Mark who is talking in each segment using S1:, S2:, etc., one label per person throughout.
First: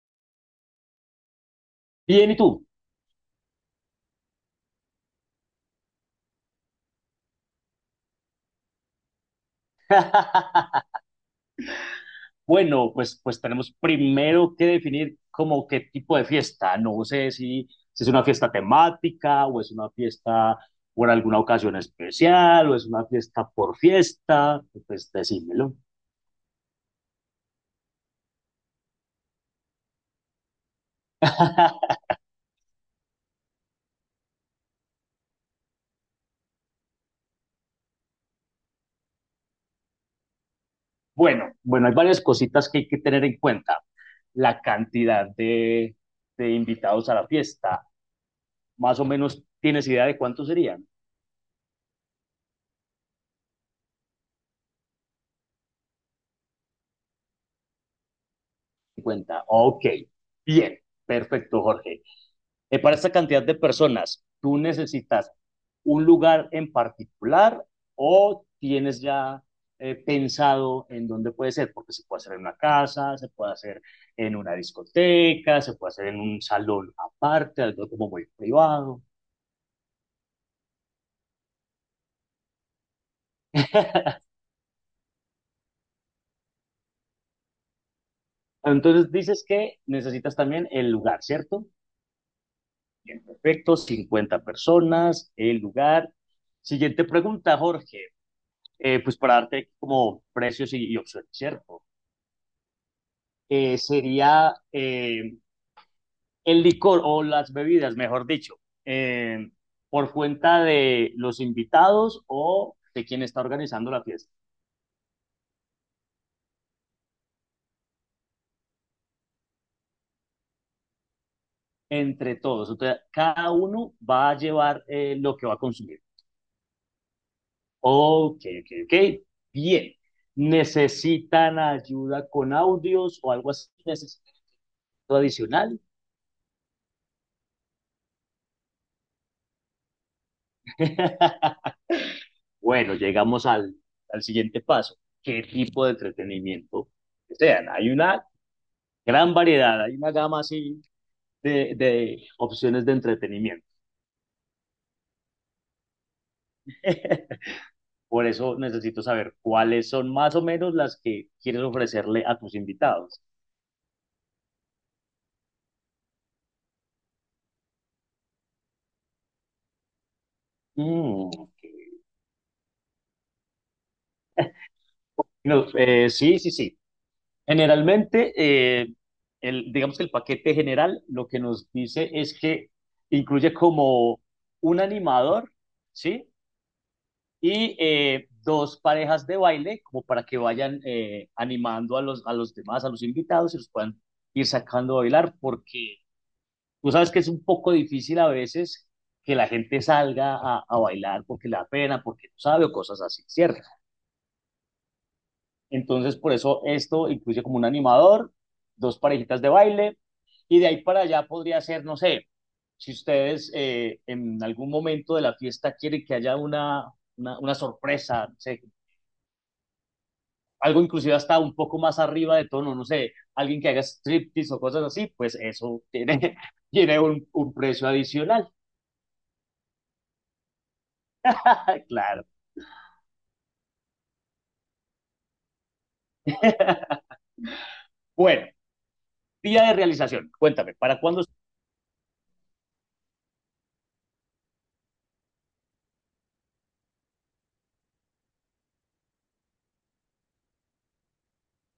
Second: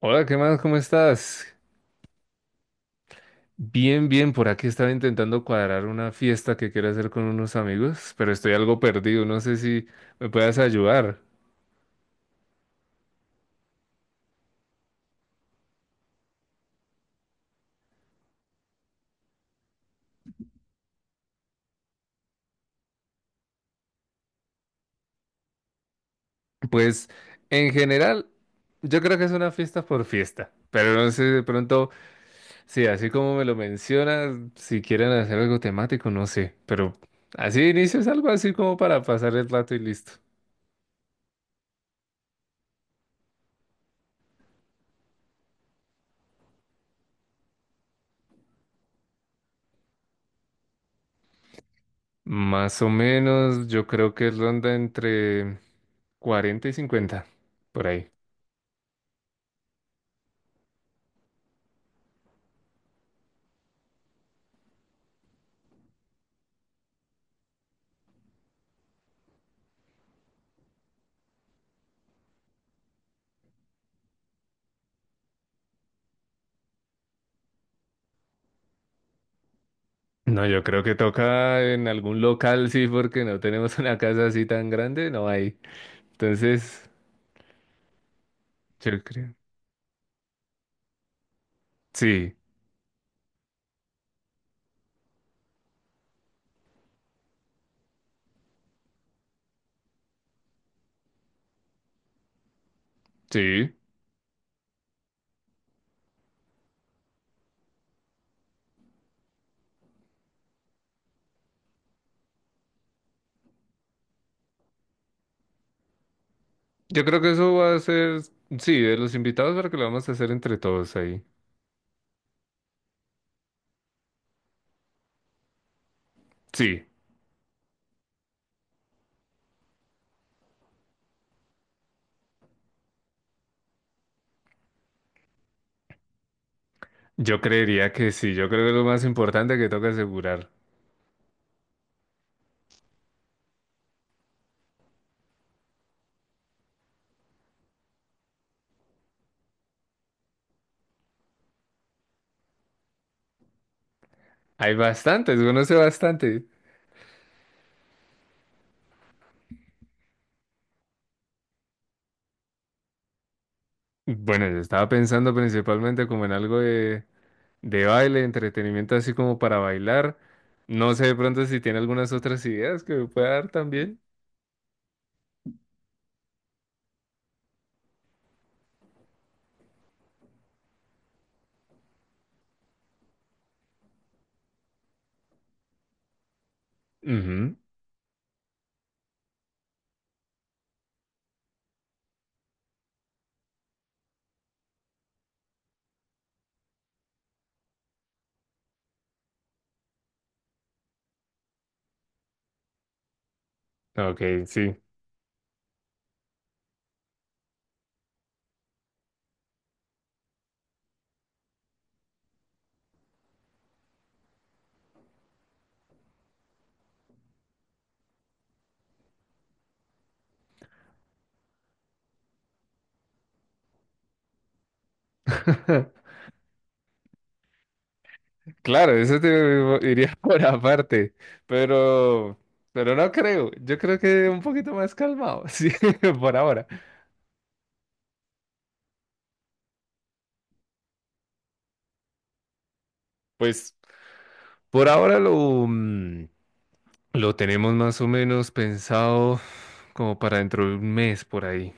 S1: Hola, ¿qué más? ¿Cómo estás?
S2: Bien, ¿y tú?
S1: Bien, bien, por aquí estaba intentando cuadrar una fiesta que quiero hacer con unos amigos, pero estoy algo perdido, no sé si me puedas ayudar.
S2: Bueno, pues tenemos primero que definir como qué tipo de fiesta. No sé si es una fiesta temática o es una fiesta por alguna ocasión especial o es una fiesta por fiesta. Pues decímelo.
S1: Pues, en general, yo creo que es una fiesta por fiesta, pero no sé de pronto, sí, así como me lo mencionas, si quieren hacer algo temático, no sé, pero así de inicio es algo así como para pasar el rato y listo.
S2: Bueno, bueno, hay varias cositas que hay que tener en cuenta. La cantidad de invitados a la fiesta. Más o menos, ¿tienes idea de cuántos serían?
S1: Más o menos, yo creo que ronda entre 40 y 50, por ahí.
S2: 50. Ok, bien, perfecto, Jorge. Para esta cantidad de personas, ¿tú necesitas un lugar en particular o tienes ya pensado en dónde puede ser? Porque se puede hacer en una casa, se puede hacer en una discoteca, se puede hacer en un salón aparte, algo como muy privado.
S1: No, yo creo que toca en algún local, sí, porque no tenemos una casa así tan grande, no hay. Entonces, yo
S2: Entonces
S1: creo.
S2: dices que necesitas también el lugar, ¿cierto?
S1: Sí,
S2: Bien, perfecto, 50 personas, el lugar. Siguiente pregunta, Jorge. Pues para darte como precios y opciones, ¿cierto?
S1: sí.
S2: Sería el licor o las bebidas, mejor dicho, eh, por cuenta de los invitados o de quien está organizando la fiesta,
S1: Yo creo que eso va a ser, sí, de los invitados para que lo vamos a hacer entre todos ahí.
S2: entre todos. Entonces, cada uno va a llevar lo que va a consumir.
S1: Sí,
S2: Ok, ok, ok. Bien. ¿Necesitan ayuda con audios o algo así? ¿Necesitan algo adicional?
S1: yo creería que sí, yo creo que es lo más importante que toca asegurar.
S2: Bueno, llegamos al siguiente paso. ¿Qué tipo de entretenimiento desean? Hay una gran variedad, hay una gama así de opciones de entretenimiento.
S1: Hay bastantes, conoce bastante.
S2: Por eso necesito saber cuáles son más o menos las que quieres ofrecerle a tus invitados.
S1: Bueno, yo estaba pensando principalmente como en algo de baile, entretenimiento así como para bailar. No sé de
S2: Mm,
S1: pronto si
S2: ok.
S1: tiene algunas otras ideas que me pueda dar también.
S2: No, sí, sí, sí. Generalmente, digamos que el paquete general lo que nos dice es que incluye como un animador, ¿sí?
S1: Ujú.
S2: Y dos parejas de baile como para que vayan animando a los demás, a los invitados y los puedan ir sacando a bailar porque tú sabes que es un poco difícil a veces que la gente salga a bailar porque le da pena, porque no sabe o cosas así, ¿cierto?
S1: Ok, sí.
S2: Entonces por eso esto incluye como un animador, dos parejitas de baile y de ahí para allá podría ser, no sé, si ustedes en algún momento de la fiesta quieren que haya una sorpresa, no sé, algo inclusive hasta un poco más arriba de tono, no sé, alguien que haga striptease o cosas así, pues eso tiene, tiene un precio adicional.
S1: Claro, eso te iría por aparte,
S2: Claro.
S1: pero, pero no creo. Yo creo que un poquito más calmado, sí, por ahora.
S2: Bueno, día de realización, cuéntame, ¿para cuándo?
S1: Pues por ahora mm, lo tenemos más o menos pensado como para dentro de un mes por ahí.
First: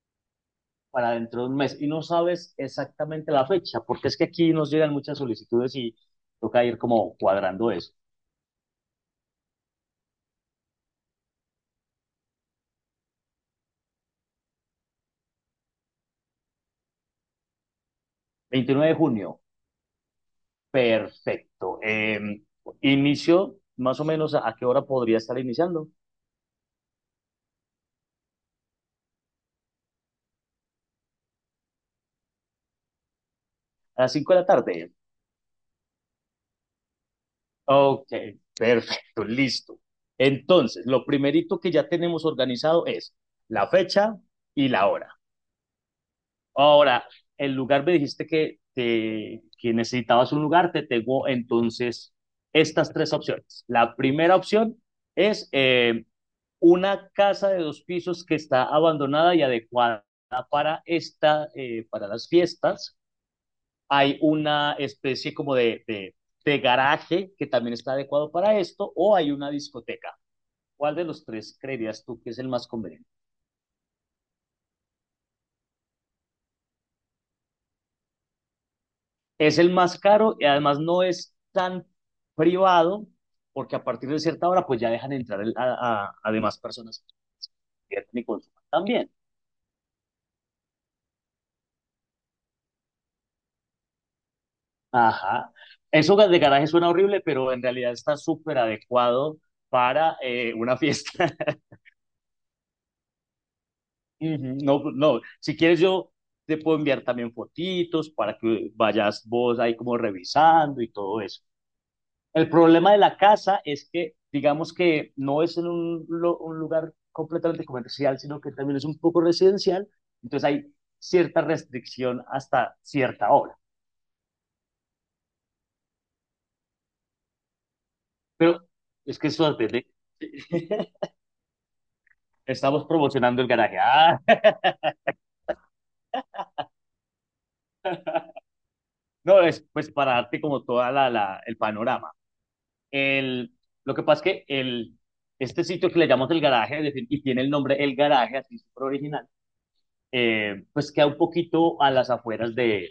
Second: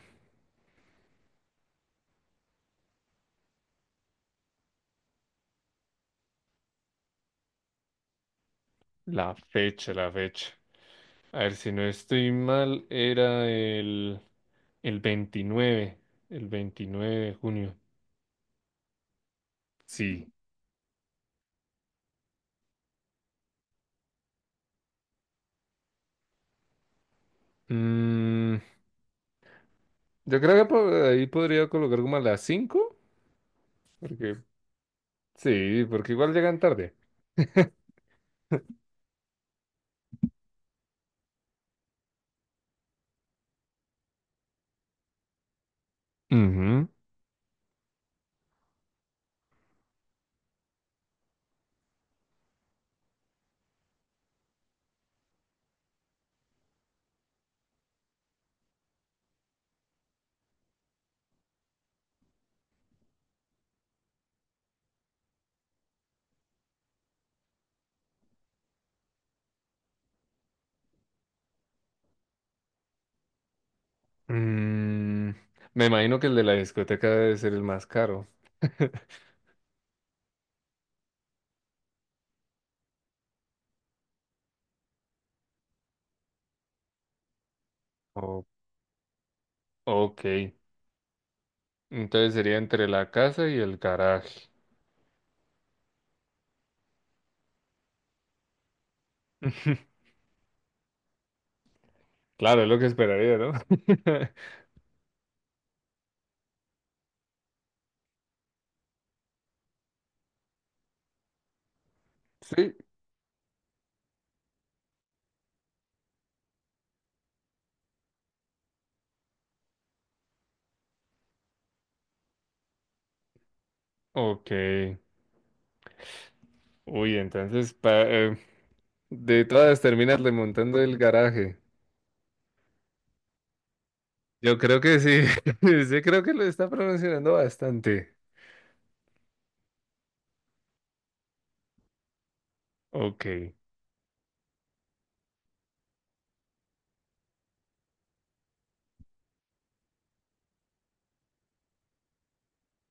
S2: Para dentro de un mes. Y no sabes exactamente la fecha, porque es que aquí nos llegan muchas solicitudes y toca ir como cuadrando eso.
S1: La fecha, la fecha. A ver, si no estoy mal, era el 29, el 29 de junio.
S2: 29 de junio,
S1: Sí.
S2: perfecto. Inicio, más o menos, ¿a qué hora podría estar iniciando?
S1: Mm, Yo creo que por ahí podría colocar como a las 5,
S2: A las cinco de
S1: porque
S2: la tarde.
S1: sí, porque igual llegan tarde.
S2: Ok, perfecto, listo. Entonces, lo primerito que ya tenemos organizado es la fecha y la hora.
S1: Ujú.
S2: Ahora, el lugar me dijiste que necesitabas un lugar, te tengo entonces estas tres opciones. La primera opción es una casa de dos pisos que está abandonada y adecuada para las fiestas. Hay una especie como de garaje que también está adecuado para esto, o hay una discoteca. ¿Cuál de los tres creerías tú que es el más conveniente?
S1: Mm, Me imagino que el de la discoteca debe ser el más caro.
S2: Es el más caro y además no es tan privado, porque a partir de cierta hora pues ya dejan entrar a demás personas y
S1: O-
S2: consuman también.
S1: ok, entonces sería entre la casa y el garaje.
S2: Ajá. Eso de garaje suena horrible, pero en realidad está súper adecuado para una fiesta.
S1: Claro, es lo que esperaría, ¿no?
S2: Ujú, no, pues, no, si quieres yo te puedo enviar también fotitos para que vayas vos ahí como revisando y todo eso. El
S1: Sí,
S2: problema de la casa es que, digamos que no es en un lugar completamente comercial, sino que también es un poco residencial, entonces hay cierta restricción hasta cierta hora.
S1: ok. Uy, entonces,
S2: Pero es que eso
S1: de todas
S2: depende.
S1: terminas remontando el garaje.
S2: Estamos promocionando el garaje. Ah,
S1: Yo creo que sí, sí creo que lo está pronunciando bastante.
S2: no, es pues para darte como toda el panorama.
S1: Ok.
S2: El, lo que pasa es que este sitio que le llamamos el garaje, es decir, y tiene el nombre El Garaje, así súper original, pues queda un poquito a las afueras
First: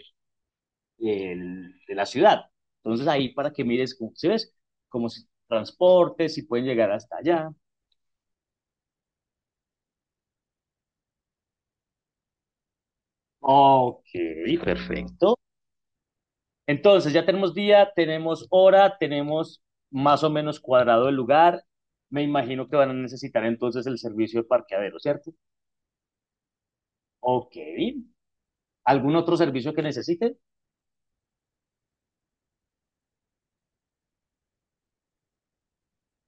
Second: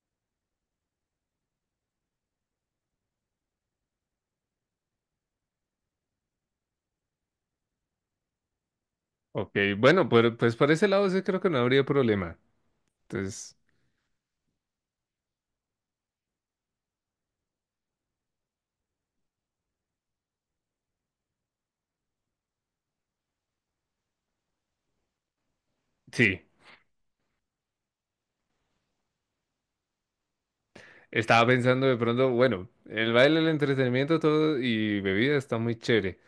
S2: el de la ciudad. Entonces ahí para que mires, si ves, como si transportes, si pueden llegar hasta allá.
S1: Ok, bueno, pues por ese lado sí creo que no habría problema. Entonces,
S2: Ok, perfecto. Perfecto. Entonces ya tenemos día, tenemos hora, tenemos más o menos cuadrado el lugar. Me imagino que van a necesitar entonces el servicio de parqueadero, ¿cierto?
S1: sí,
S2: Ok. ¿Algún otro servicio que necesiten?
S1: estaba pensando de pronto, bueno, el baile, el entretenimiento, todo y bebida está muy chévere,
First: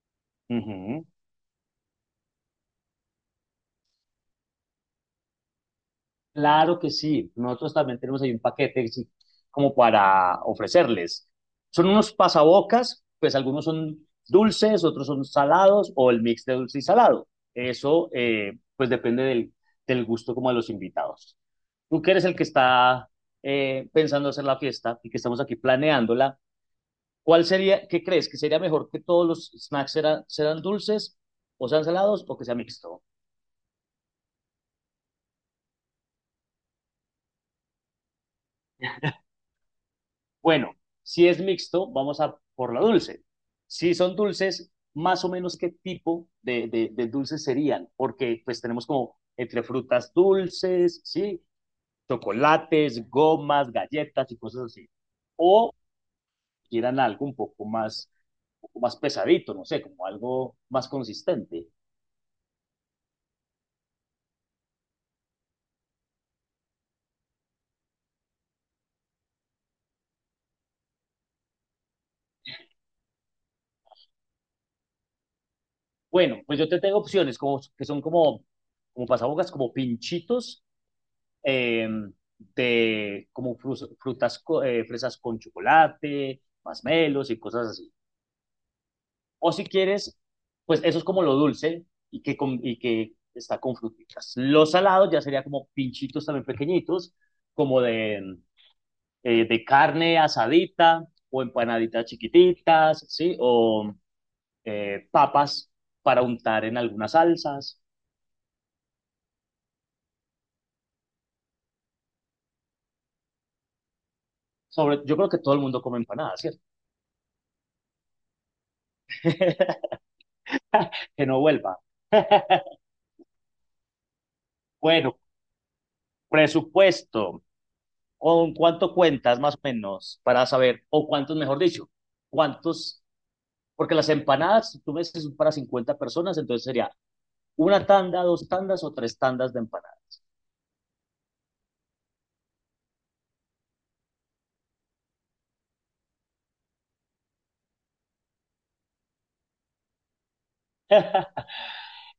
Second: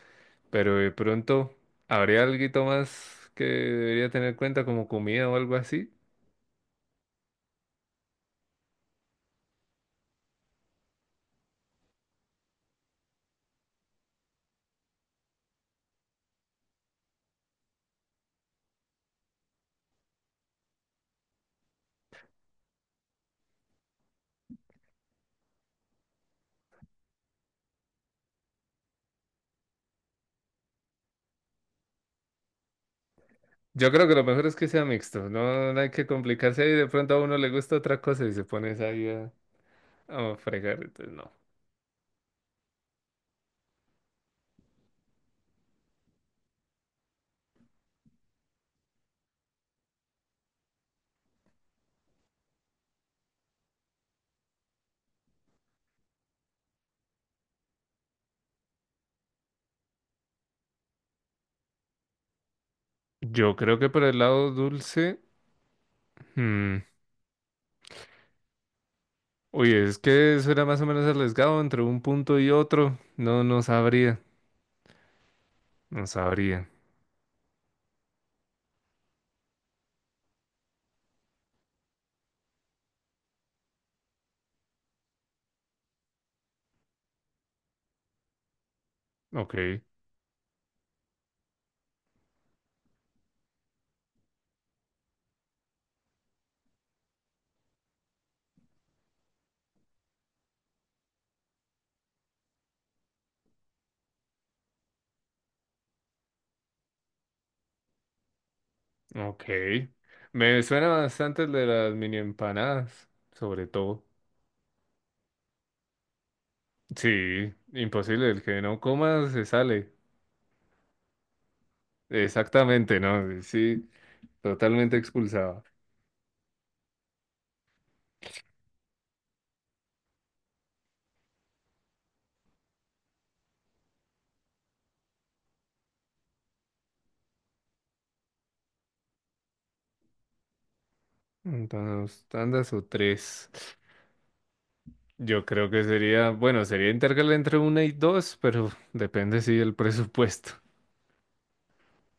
S1: pero de
S2: Ujú.
S1: pronto habría algo más que debería tener en cuenta como comida o algo así.
S2: Claro que sí. Nosotros también tenemos ahí un paquete sí, como para ofrecerles. Son unos pasabocas, pues algunos son dulces, otros son salados o el mix de dulce y salado. Eso pues depende del gusto como de los invitados. Tú que eres el que está pensando hacer la fiesta y que estamos aquí planeándola, ¿cuál sería, qué crees? ¿Que sería mejor que todos los snacks serán dulces o sean salados o que sea mixto?
S1: Yo creo que lo mejor es que sea mixto, no, no hay que complicarse ahí, de pronto a uno le gusta otra cosa y se pones ahí a
S2: Bueno,
S1: fregar, entonces
S2: si
S1: no.
S2: es mixto, vamos a por la dulce. Si son dulces, más o menos qué tipo de dulces serían, porque pues tenemos como entre frutas dulces, ¿sí? Chocolates, gomas, galletas y cosas así. O quieran algo un poco más pesadito, no sé, como algo más consistente.
S1: Yo creo que por el lado dulce. hmm, Uy, es que eso era más o menos arriesgado entre un punto y otro. No, no sabría. No
S2: Bueno, pues
S1: sabría.
S2: yo te tengo opciones como pasabocas, como pinchitos eh, de como frutas, fresas con chocolate, masmelos y cosas así. O
S1: Ok,
S2: si quieres, pues eso es como lo dulce y que está con fruticas. Los salados ya sería como pinchitos también pequeñitos, como de carne asadita o empanaditas chiquititas, ¿sí? O papas para untar en algunas salsas.
S1: ok. Me suena bastante el de las mini empanadas, sobre todo.
S2: Sobre, yo creo que todo el mundo come empanadas, ¿cierto?
S1: Sí, imposible. El que no coma se sale.
S2: Que no vuelva.
S1: Exactamente, ¿no? Sí, totalmente
S2: Bueno,
S1: expulsado.
S2: presupuesto, ¿con cuánto cuentas más o menos para saber, o cuántos, mejor dicho, cuántos, porque las empanadas, si tú me dices son para 50 personas, entonces sería una tanda, dos tandas o tres tandas de empanadas.
S1: Entonces, tandas o tres. Yo creo que sería, bueno, sería intercalar entre una y dos, pero depende, si sí, del presupuesto.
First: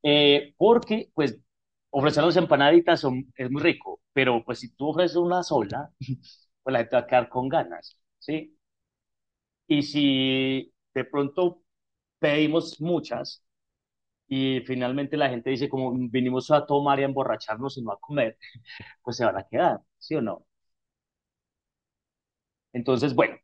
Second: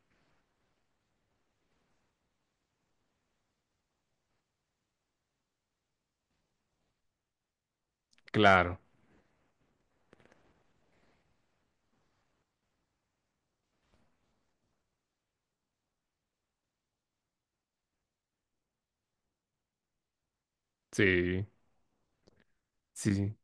S2: Porque, pues, ofrecer las empanaditas es muy rico, pero pues si tú ofreces una sola, pues la gente va a quedar con ganas, ¿sí?
S1: Claro,
S2: Y si de pronto pedimos muchas y finalmente la gente dice como vinimos a tomar y a emborracharnos y no a comer, pues se van a quedar, ¿sí o no?
S1: sí.
S2: Entonces,
S1: Sí,
S2: bueno,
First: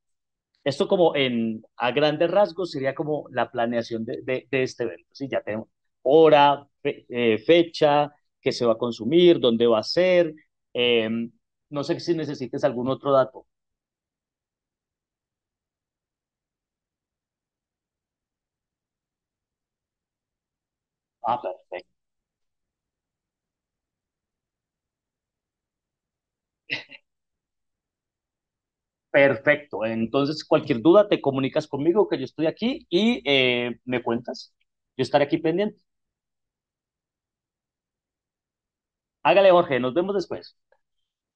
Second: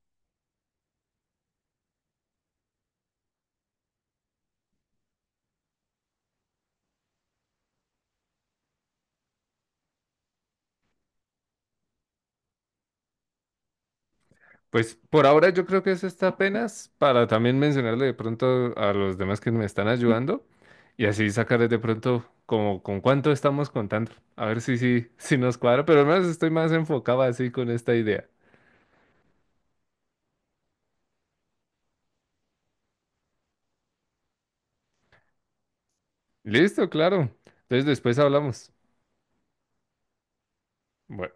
S2: esto como a grandes rasgos sería como la planeación de este evento, ¿sí? Ya tenemos hora, fecha, qué se va a consumir, dónde va a ser. Eh, no sé si necesites algún otro dato.
S1: pues por ahora yo creo que eso está apenas para también mencionarle de pronto a los demás que me están ayudando y así
S2: Ah,
S1: sacarles de
S2: perfecto.
S1: pronto como con cuánto estamos contando. A ver si nos cuadra, pero al menos estoy más enfocado así con esta idea.
S2: Perfecto. Entonces, cualquier duda, te comunicas conmigo, que yo estoy aquí y me cuentas. Yo estaré aquí pendiente.
S1: Listo, claro. Entonces después hablamos.
S2: Hágale, Jorge, nos vemos después.
S1: Bueno.